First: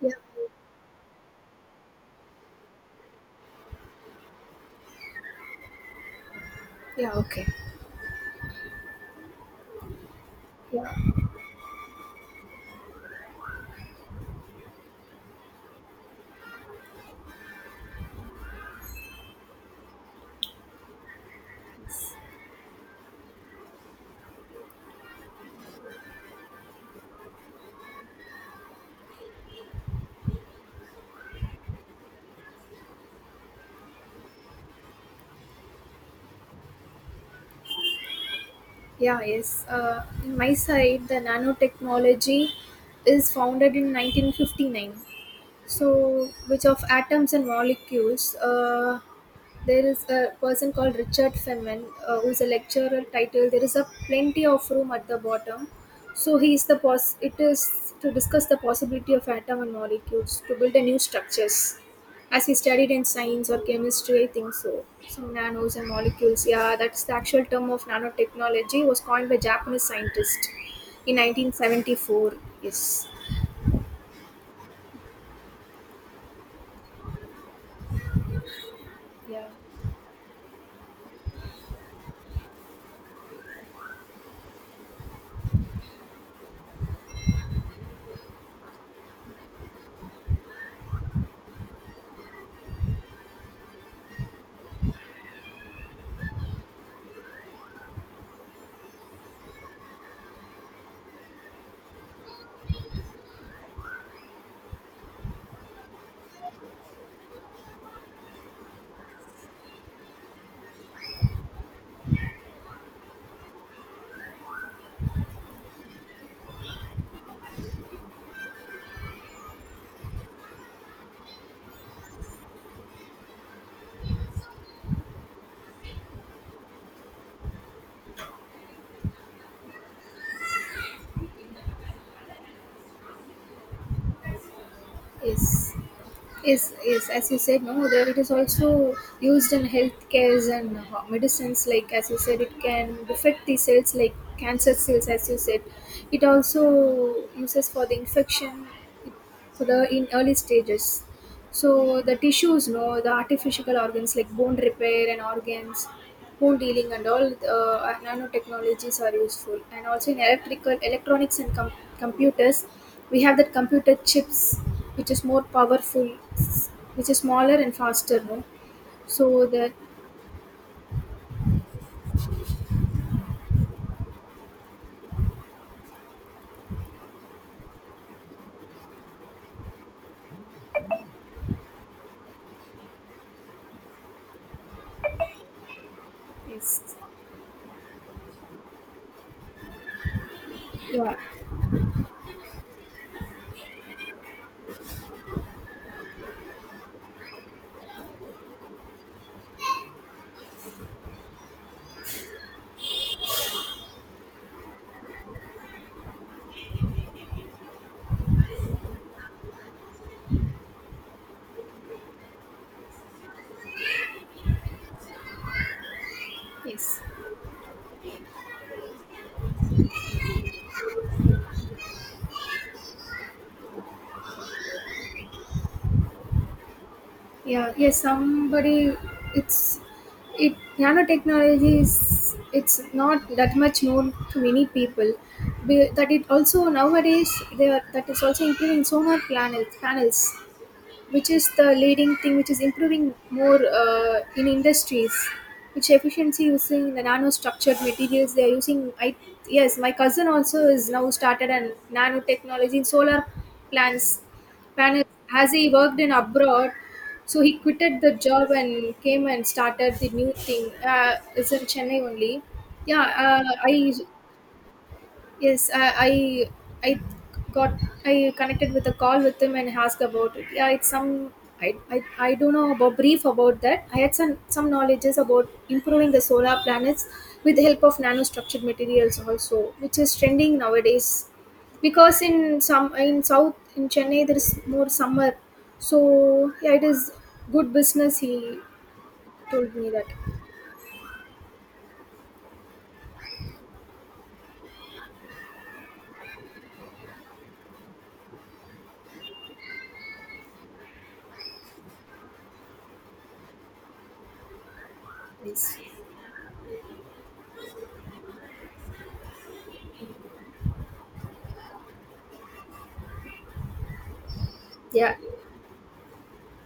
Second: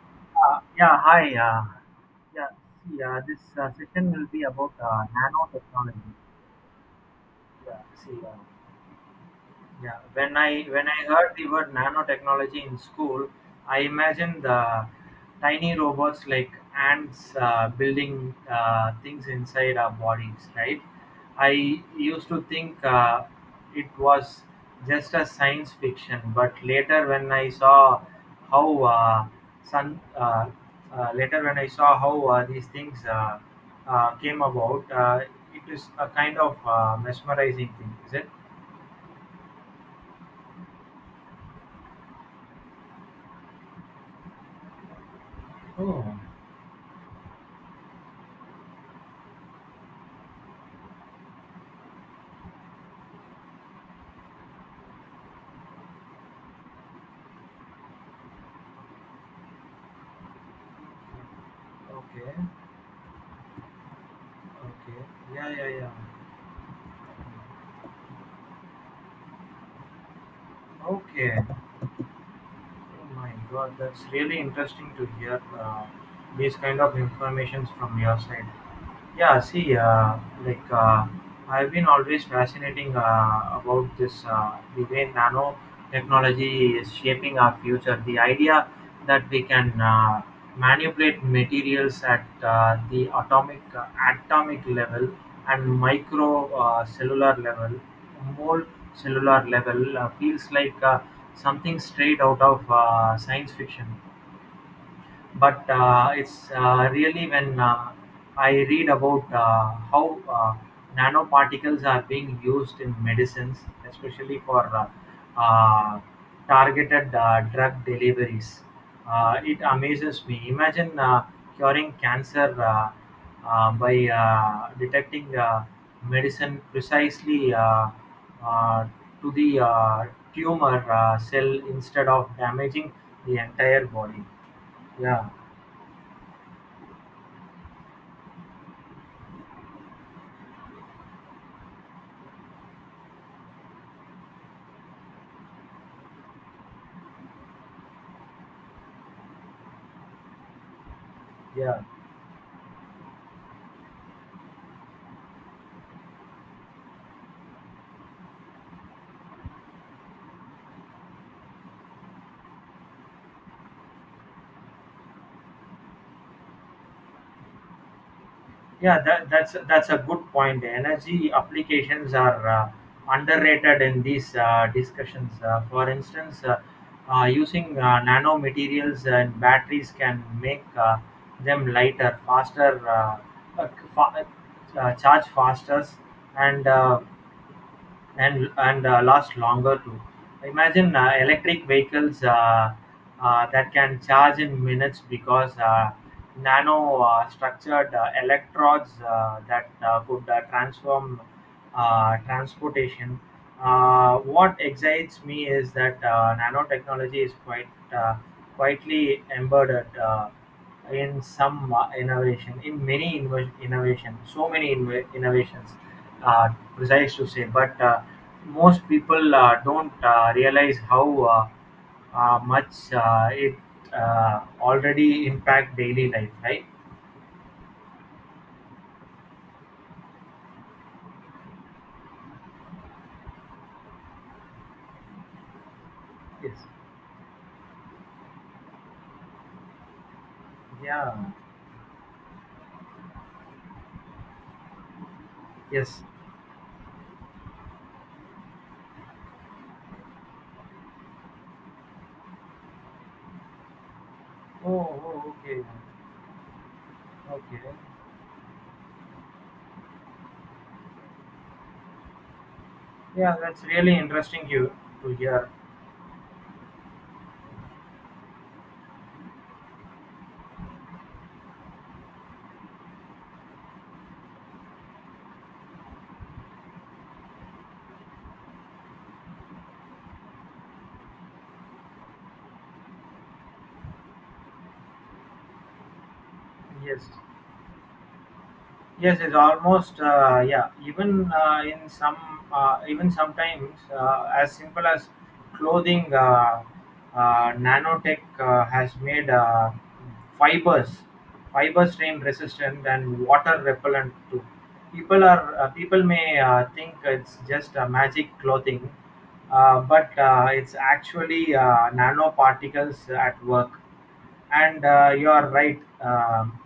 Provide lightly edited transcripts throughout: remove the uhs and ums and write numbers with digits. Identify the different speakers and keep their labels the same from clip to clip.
Speaker 1: Yeah,
Speaker 2: Yeah, hi. Yeah, see, this session will be about nanotechnology.
Speaker 1: yeah, okay.
Speaker 2: Yeah, see, uh, yeah, when I
Speaker 1: Yeah,
Speaker 2: when I heard the word nanotechnology in school, I imagined the tiny robots like ants building things inside our bodies. Right? I used to think it was just a science fiction, but later when I saw how sun later when I saw how these things came about. It is a kind of mesmerizing thing, is it?
Speaker 1: yeah, yes. In my side, the nanotechnology is founded in 1959.
Speaker 2: Oh.
Speaker 1: So, which of atoms and molecules? There is a person called Richard Feynman who is a lecturer. Title: "There is a plenty of room at the bottom." So he is the pos. It is to discuss the possibility of atom and molecules to build a new structures.
Speaker 2: Okay,
Speaker 1: As he studied in science or chemistry, I think so.
Speaker 2: okay.
Speaker 1: Some
Speaker 2: Yeah, yeah,
Speaker 1: nanos and
Speaker 2: yeah.
Speaker 1: molecules. Yeah, that's the actual term of nanotechnology was coined by Japanese scientist in
Speaker 2: Okay.
Speaker 1: 1974. Yes.
Speaker 2: Oh my God, that's really interesting to hear these kind of informations from your side. Yeah,
Speaker 1: Yeah.
Speaker 2: see, uh, like, I've been always fascinating about this, the way nanotechnology is shaping our future. The idea that we can manipulate materials at the atomic level and micro cellular level, mole cellular level feels like something straight out of science fiction. But it's really when I read about how nanoparticles are being used in medicines, especially for targeted drug deliveries. It amazes me. Imagine curing cancer by detecting medicine precisely uh, to the tumor cell instead of damaging the entire body. Yeah.
Speaker 1: Yes. Yes, as you said, no, there it is also used in healthcares and ho- medicines. Like as you said, it can affect the cells, like cancer cells. As you said, it also uses for the infection for the in early stages.
Speaker 2: Yeah,
Speaker 1: So the tissues, no, the artificial organs like bone repair and organs, bone dealing and all nanotechnologies are useful. And also in electrical, electronics and com- computers, we have that computer chips, which is more powerful, which is smaller and faster, no.
Speaker 2: yeah, that,
Speaker 1: So
Speaker 2: that's
Speaker 1: that
Speaker 2: that's a good point. Energy applications are underrated in these discussions. For instance, using nanomaterials and batteries can make them lighter, faster, uh, fa- charge faster, and
Speaker 1: yes,
Speaker 2: uh, and last longer too. Imagine
Speaker 1: yeah,
Speaker 2: electric vehicles that can charge in minutes because nano structured electrodes that could transform transportation. What excites me is that nanotechnology is quite uh, quietly embedded in some innovation, in many invo- innovation, so many inv- innovations uh,
Speaker 1: yes.
Speaker 2: precise to say, but most people don't realize how much it already impact daily life, right?
Speaker 1: Yeah, yes, somebody, it's, it nanotechnology is, it's not that much known to many people. Be- that it
Speaker 2: Yes.
Speaker 1: also nowadays they are, that is also including solar panels
Speaker 2: Yeah.
Speaker 1: which is the leading thing which is improving more in industries which
Speaker 2: Yes.
Speaker 1: efficiency using the nano structured materials they are using i. Yes, my cousin also is now started a nanotechnology in solar plants
Speaker 2: Oh, oh,
Speaker 1: panels as
Speaker 2: okay.
Speaker 1: he worked in abroad, so he
Speaker 2: Okay.
Speaker 1: quitted the job and came and started the new thing. It's in Chennai only. Yeah,
Speaker 2: Yeah, that's
Speaker 1: i.
Speaker 2: really interesting you to hear.
Speaker 1: Yes, I got, I connected with a call with him and asked about it. Yeah, it's some. I don't know about brief about that. I had some knowledges about improving the solar planets with the help of nanostructured materials also, which is trending nowadays. Because in some in south in Chennai there is more summer, so yeah, it
Speaker 2: Yes.
Speaker 1: is good business. He
Speaker 2: Yes, it's
Speaker 1: told me
Speaker 2: almost
Speaker 1: that.
Speaker 2: yeah. Even in some, even sometimes as simple as clothing, nanotech has made fibers, fiber strain resistant and water repellent too.
Speaker 1: Yes.
Speaker 2: People may think it's just a magic clothing, but it's actually nanoparticles at work. And
Speaker 1: Yeah.
Speaker 2: you are right. Um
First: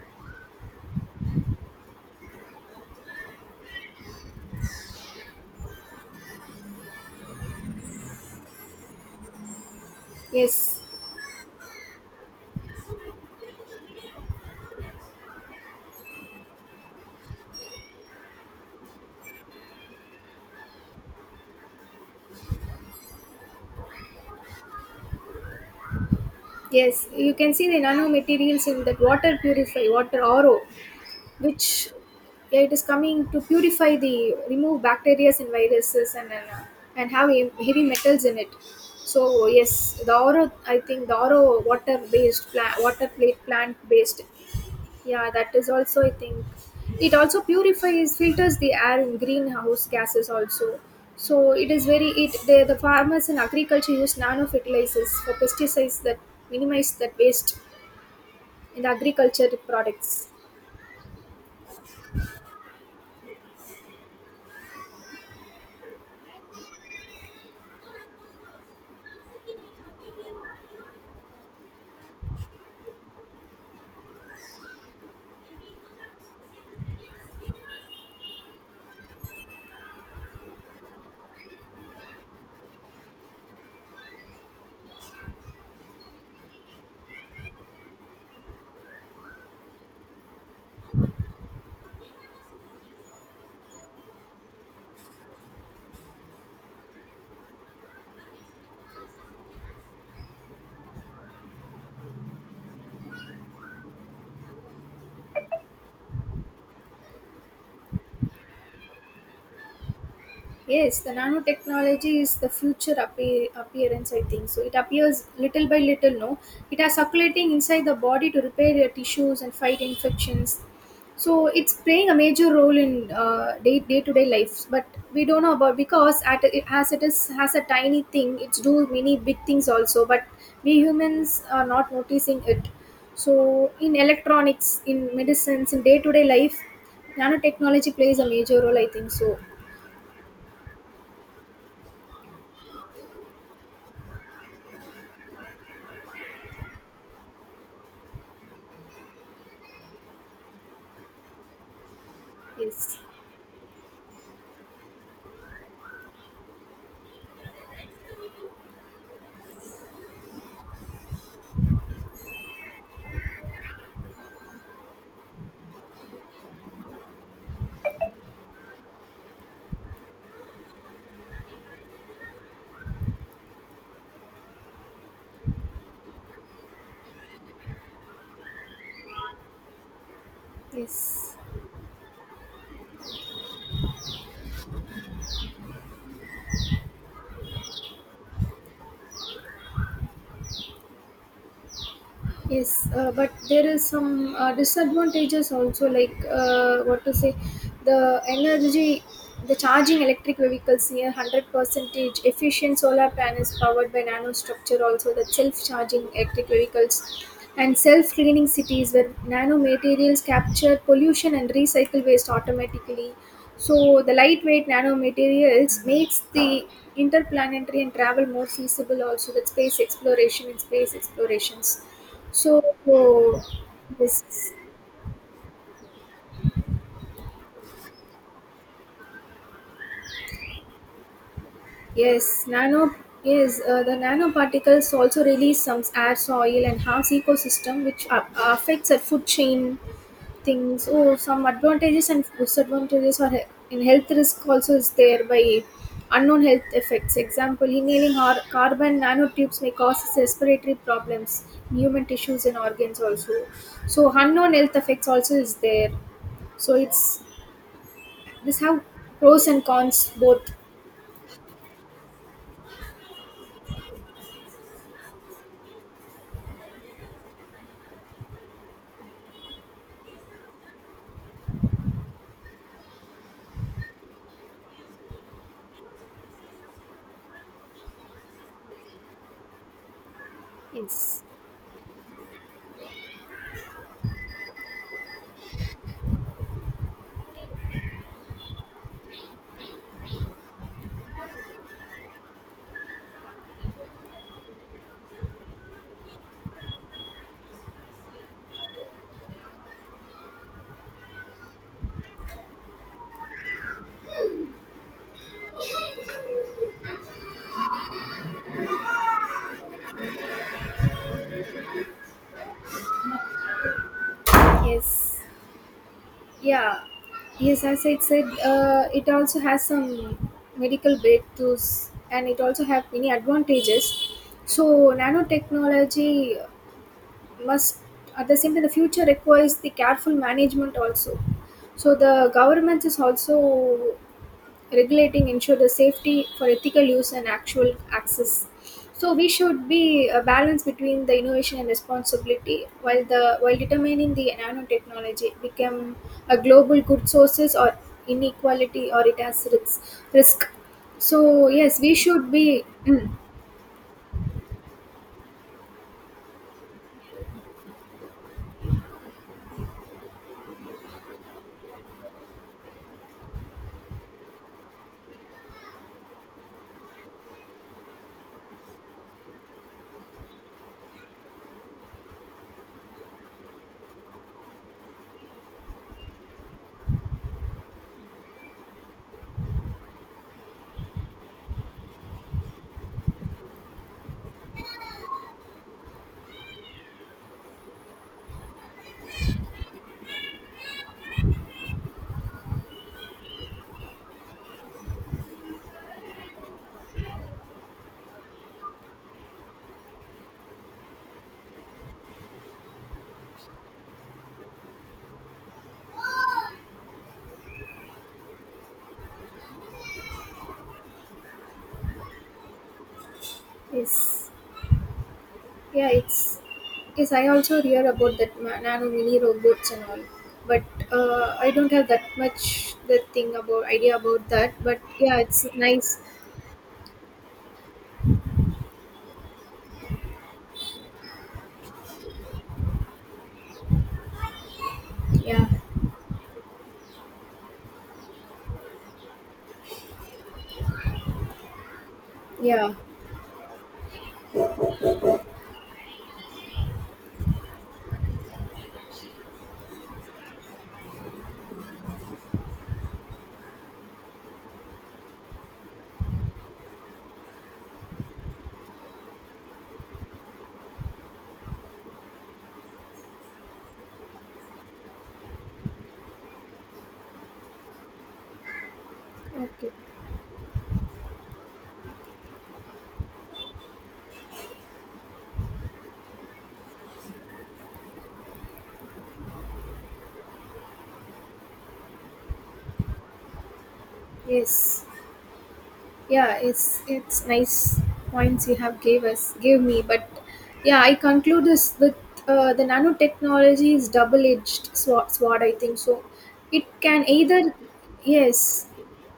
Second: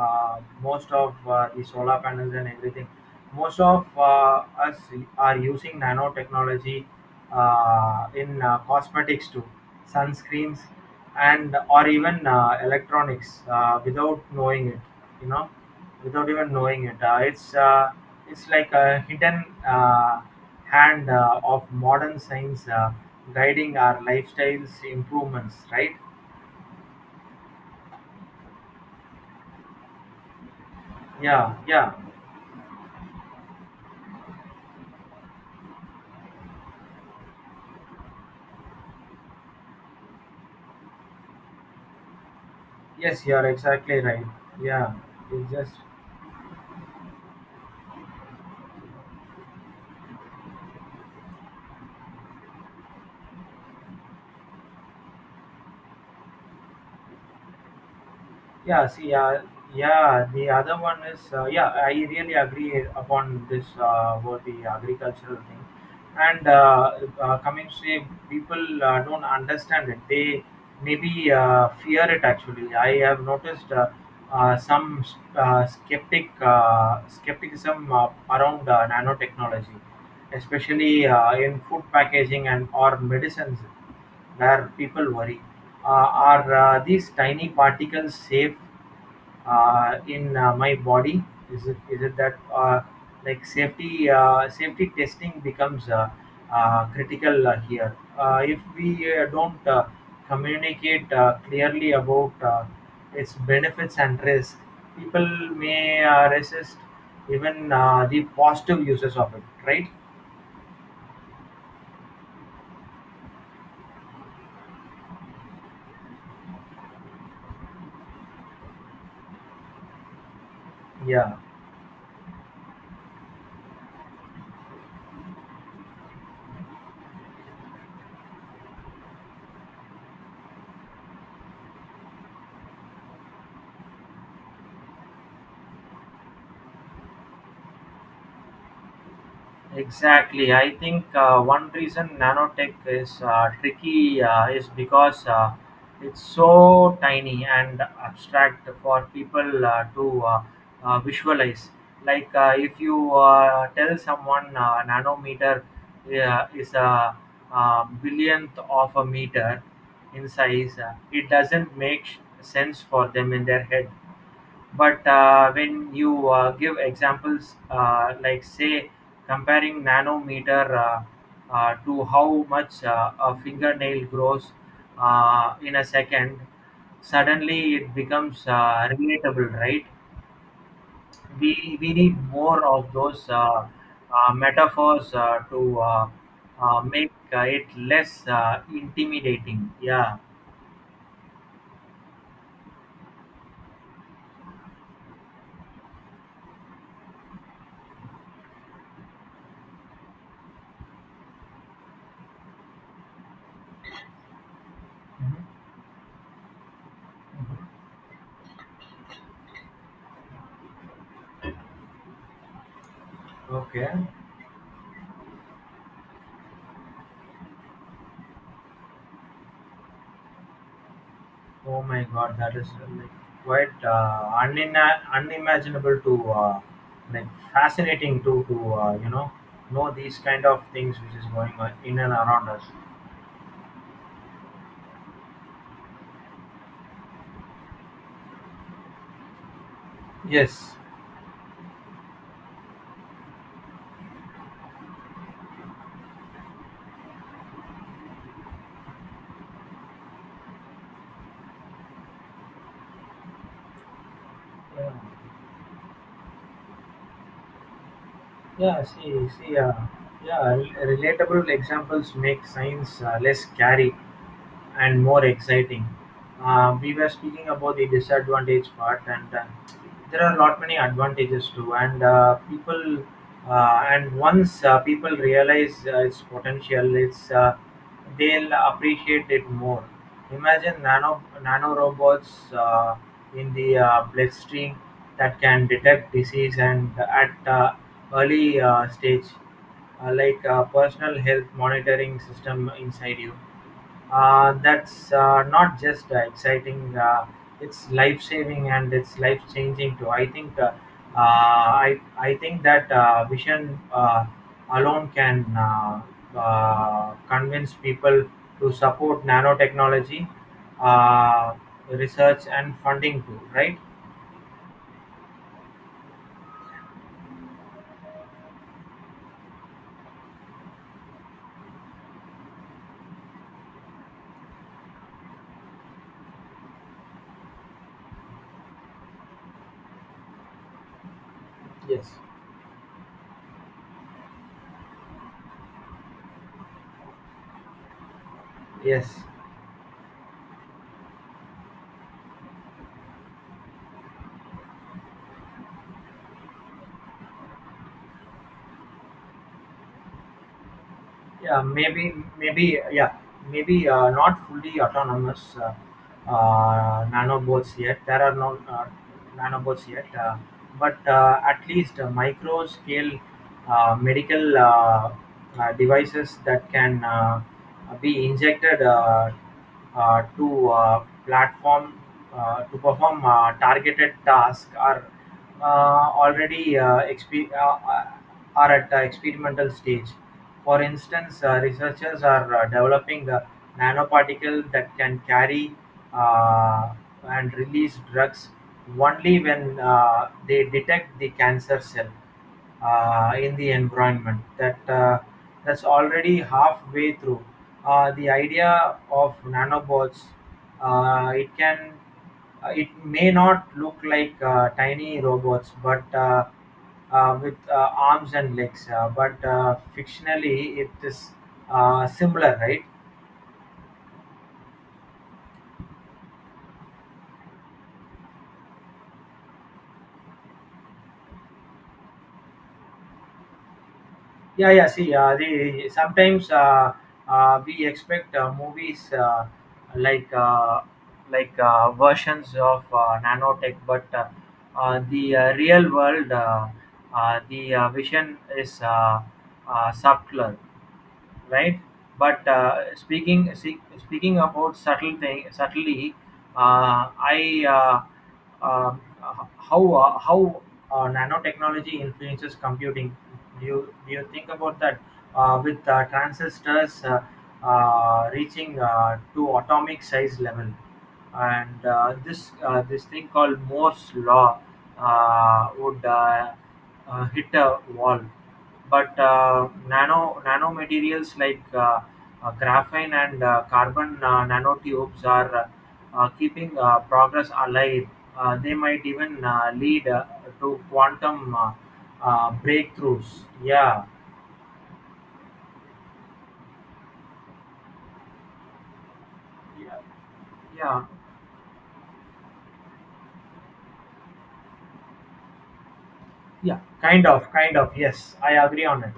Speaker 2: uh, Most of the solar panels and everything, most of us are using nanotechnology in cosmetics too, sunscreens,
Speaker 1: Yes.
Speaker 2: and or even electronics without knowing it. You know, without even knowing it, it's like a hidden hand of modern science guiding our lifestyles improvements, right?
Speaker 1: Yes, you can see the nanomaterials in that water purify, water RO,
Speaker 2: Yeah,
Speaker 1: which
Speaker 2: yeah.
Speaker 1: yeah, it is coming to purify the remove bacteria and viruses and and and have he- heavy metals in it. So yes, the RO I think the RO water based plant water
Speaker 2: Yes, you
Speaker 1: plate
Speaker 2: are
Speaker 1: plant
Speaker 2: exactly
Speaker 1: based,
Speaker 2: right. Yeah,
Speaker 1: yeah,
Speaker 2: it
Speaker 1: that is
Speaker 2: just
Speaker 1: also, I think. It also purifies, filters the air in greenhouse gases also. So it is very, the farmers in agriculture use nano fertilizers for pesticides that minimize that waste in
Speaker 2: yeah.
Speaker 1: the
Speaker 2: See, yeah,
Speaker 1: agriculture
Speaker 2: yeah.
Speaker 1: products.
Speaker 2: The other one is yeah. I really agree upon this, about the agricultural thing, and coming to say people don't understand it. They maybe fear it. Actually, I have noticed some skepticism around nanotechnology, especially in food packaging and or medicines where people worry, are these tiny particles safe in my body, is it that like safety testing becomes critical here. If we don't communicate clearly about its benefits and risks, people may resist even the positive uses of it, right?
Speaker 1: Yes, the nanotechnology is the future appear, appearance, I think. So it appears little by little, no? It are circulating inside the body to repair your tissues and fight infections.
Speaker 2: Yeah.
Speaker 1: So it's playing a major role in day day to day life, but we don't know about because at, as it is has a tiny thing, it's do many big things also. But we humans are not noticing it. So in electronics, in medicines, in day to day life, nanotechnology plays a major role. I think so.
Speaker 2: Exactly. I think one reason nanotech is tricky is because it's so tiny and abstract for people to visualize. Like, if
Speaker 1: Yes.
Speaker 2: you tell someone nanometer is a, billionth of a meter in size, it doesn't make sense for them in their head. But when you give examples, like say comparing nanometer to how much a fingernail grows in a second, suddenly it becomes relatable, right?
Speaker 1: Yes.
Speaker 2: We need more of those metaphors to make it less intimidating. Yeah.
Speaker 1: Yes, but there is some disadvantages also, like what to say, the energy, the charging electric vehicles near 100 percentage efficient solar panels powered by nanostructure, also the
Speaker 2: Mhm,
Speaker 1: self-charging electric vehicles, and
Speaker 2: mhm.
Speaker 1: self-cleaning cities where nanomaterials capture pollution and recycle waste automatically.
Speaker 2: Okay.
Speaker 1: So the lightweight nanomaterials makes the interplanetary and travel more feasible also that space exploration and space
Speaker 2: Oh
Speaker 1: explorations
Speaker 2: my God, that
Speaker 1: so
Speaker 2: is like
Speaker 1: uh,
Speaker 2: quite
Speaker 1: this
Speaker 2: unimaginable to like, fascinating to you know these kind of things which is going on in and
Speaker 1: yes,
Speaker 2: around us.
Speaker 1: nano yes, the nanoparticles also release some air, soil, and harms ecosystem, which a- affects the food chain
Speaker 2: Yes.
Speaker 1: things. Oh, some advantages and disadvantages are he- in health risk also is there by unknown health effects. Example: inhaling har- carbon nanotubes may cause respiratory problems, in human tissues and organs also. So unknown health
Speaker 2: Yeah.
Speaker 1: effects also is there. So it's this
Speaker 2: Yeah.
Speaker 1: have
Speaker 2: See.
Speaker 1: pros
Speaker 2: See.
Speaker 1: and cons both.
Speaker 2: Relatable examples make science less scary and more exciting. We were speaking about the disadvantage part, and there are not many advantages too. And people, and once people realize its potential, it's they'll appreciate it more. Imagine
Speaker 1: Yes,
Speaker 2: nano robots in the bloodstream that can detect disease and at early stage, like a personal health monitoring system inside you. That's not just exciting, it's life saving and it's life changing too. I think that vision alone can convince people to support nanotechnology uh, research and funding too, right?
Speaker 1: yes, yeah, yes. As I said, it also has some medical breakthroughs, and it also have many advantages. So nanotechnology must, at the same time, the future requires the careful management also. So
Speaker 2: Yes.
Speaker 1: the government is also regulating ensure the safety for ethical use and actual access,
Speaker 2: Yes.
Speaker 1: so we should be a balance between the innovation and responsibility while the while determining the nanotechnology become a global good sources or inequality or it has risk. So
Speaker 2: Yeah,
Speaker 1: yes, we
Speaker 2: maybe,
Speaker 1: should be
Speaker 2: maybe, yeah, maybe not fully autonomous nanobots yet. There are no nanobots yet, but at least micro-scale medical devices that can be injected to platform to perform targeted tasks are already are at the experimental stage. For instance, researchers are developing a nanoparticle that can carry uh, and release drugs only when they detect the cancer cell in the environment. That's already halfway through. The idea of nanobots, it can it may not look like tiny robots, but with arms and legs. But fictionally, it is similar, right?
Speaker 1: yes. Yeah, it's yes. I also hear about that ma- nano mini robots and all, but I don't have that much the thing about idea about that.
Speaker 2: Yeah,
Speaker 1: But
Speaker 2: yeah. See,
Speaker 1: yeah, it's
Speaker 2: the
Speaker 1: nice.
Speaker 2: sometimes we expect movies like uh, like versions of nanotech, but the
Speaker 1: Yeah,
Speaker 2: real world, the vision is subtler. Right? But
Speaker 1: yeah.
Speaker 2: speaking about subtle thing, subtly, I how nanotechnology influences computing. Do you think about that with transistors reaching to atomic size level? And this thing called Moore's law would hit a wall. But
Speaker 1: Okay.
Speaker 2: nanomaterials like graphene and carbon nanotubes are keeping progress alive. They might even lead to quantum breakthroughs. Yeah,
Speaker 1: Yes. Yeah. It's nice points you have gave me.
Speaker 2: yeah,
Speaker 1: But yeah, I
Speaker 2: yeah,
Speaker 1: conclude this with the nanotechnology is double edged sword. I think so. It
Speaker 2: yeah.
Speaker 1: can
Speaker 2: Kind of,
Speaker 1: either
Speaker 2: kind of. Yes, I
Speaker 1: yes,
Speaker 2: agree on it.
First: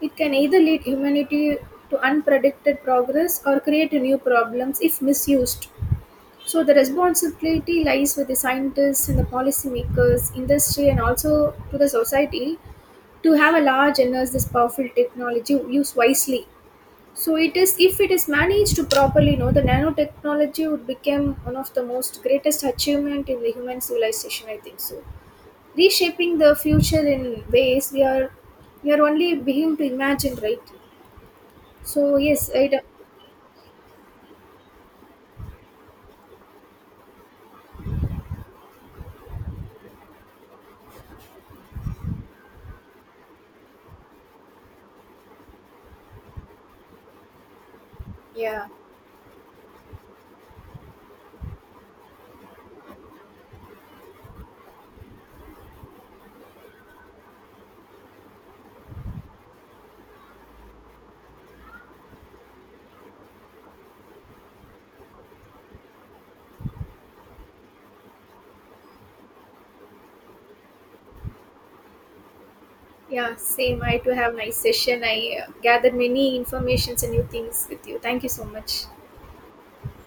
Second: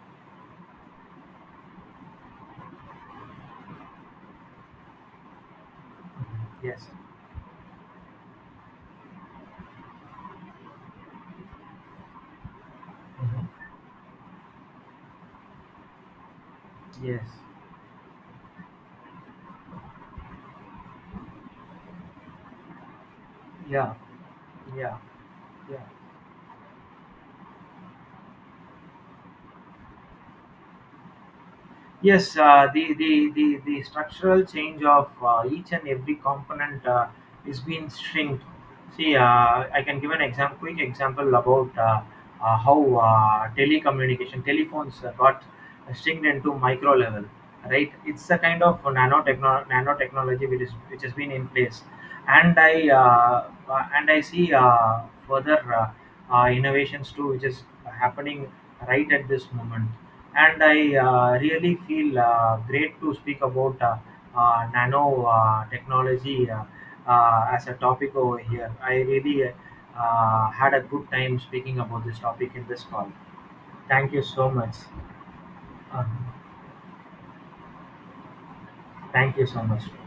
Speaker 1: it can either lead humanity to unpredicted progress or create new problems if misused.
Speaker 2: Mhm.
Speaker 1: So, the
Speaker 2: Yes.
Speaker 1: responsibility lies with the scientists and the policymakers, industry, and also to the society to
Speaker 2: Mhm.
Speaker 1: have a large and this powerful technology used wisely.
Speaker 2: Yes,
Speaker 1: So, it is if it is managed to properly, you know, the nanotechnology would become one of the most greatest achievement in the human
Speaker 2: yeah,
Speaker 1: civilization. I think
Speaker 2: yeah,
Speaker 1: so.
Speaker 2: yeah.
Speaker 1: Reshaping the future in ways we are only beginning to imagine, right? So
Speaker 2: Yes,
Speaker 1: yes, I do-
Speaker 2: the structural change of each and every component is being shrinked. See, I can give an example, quick example about how telecommunication, telephones got shrinked into micro level, right? It's a kind
Speaker 1: yeah.
Speaker 2: of nanotechnology which is, which has been in place. And I see further innovations too, which is happening right at this moment. And I really feel great to speak about nano technology as a topic over here. I really had a good time speaking about this topic in this call.
Speaker 1: Yeah, same. I too
Speaker 2: Thank you
Speaker 1: have
Speaker 2: so
Speaker 1: nice
Speaker 2: much.
Speaker 1: session. I gathered
Speaker 2: Uh,
Speaker 1: many informations and new things with you. Thank you so much.
Speaker 2: Thank you so much.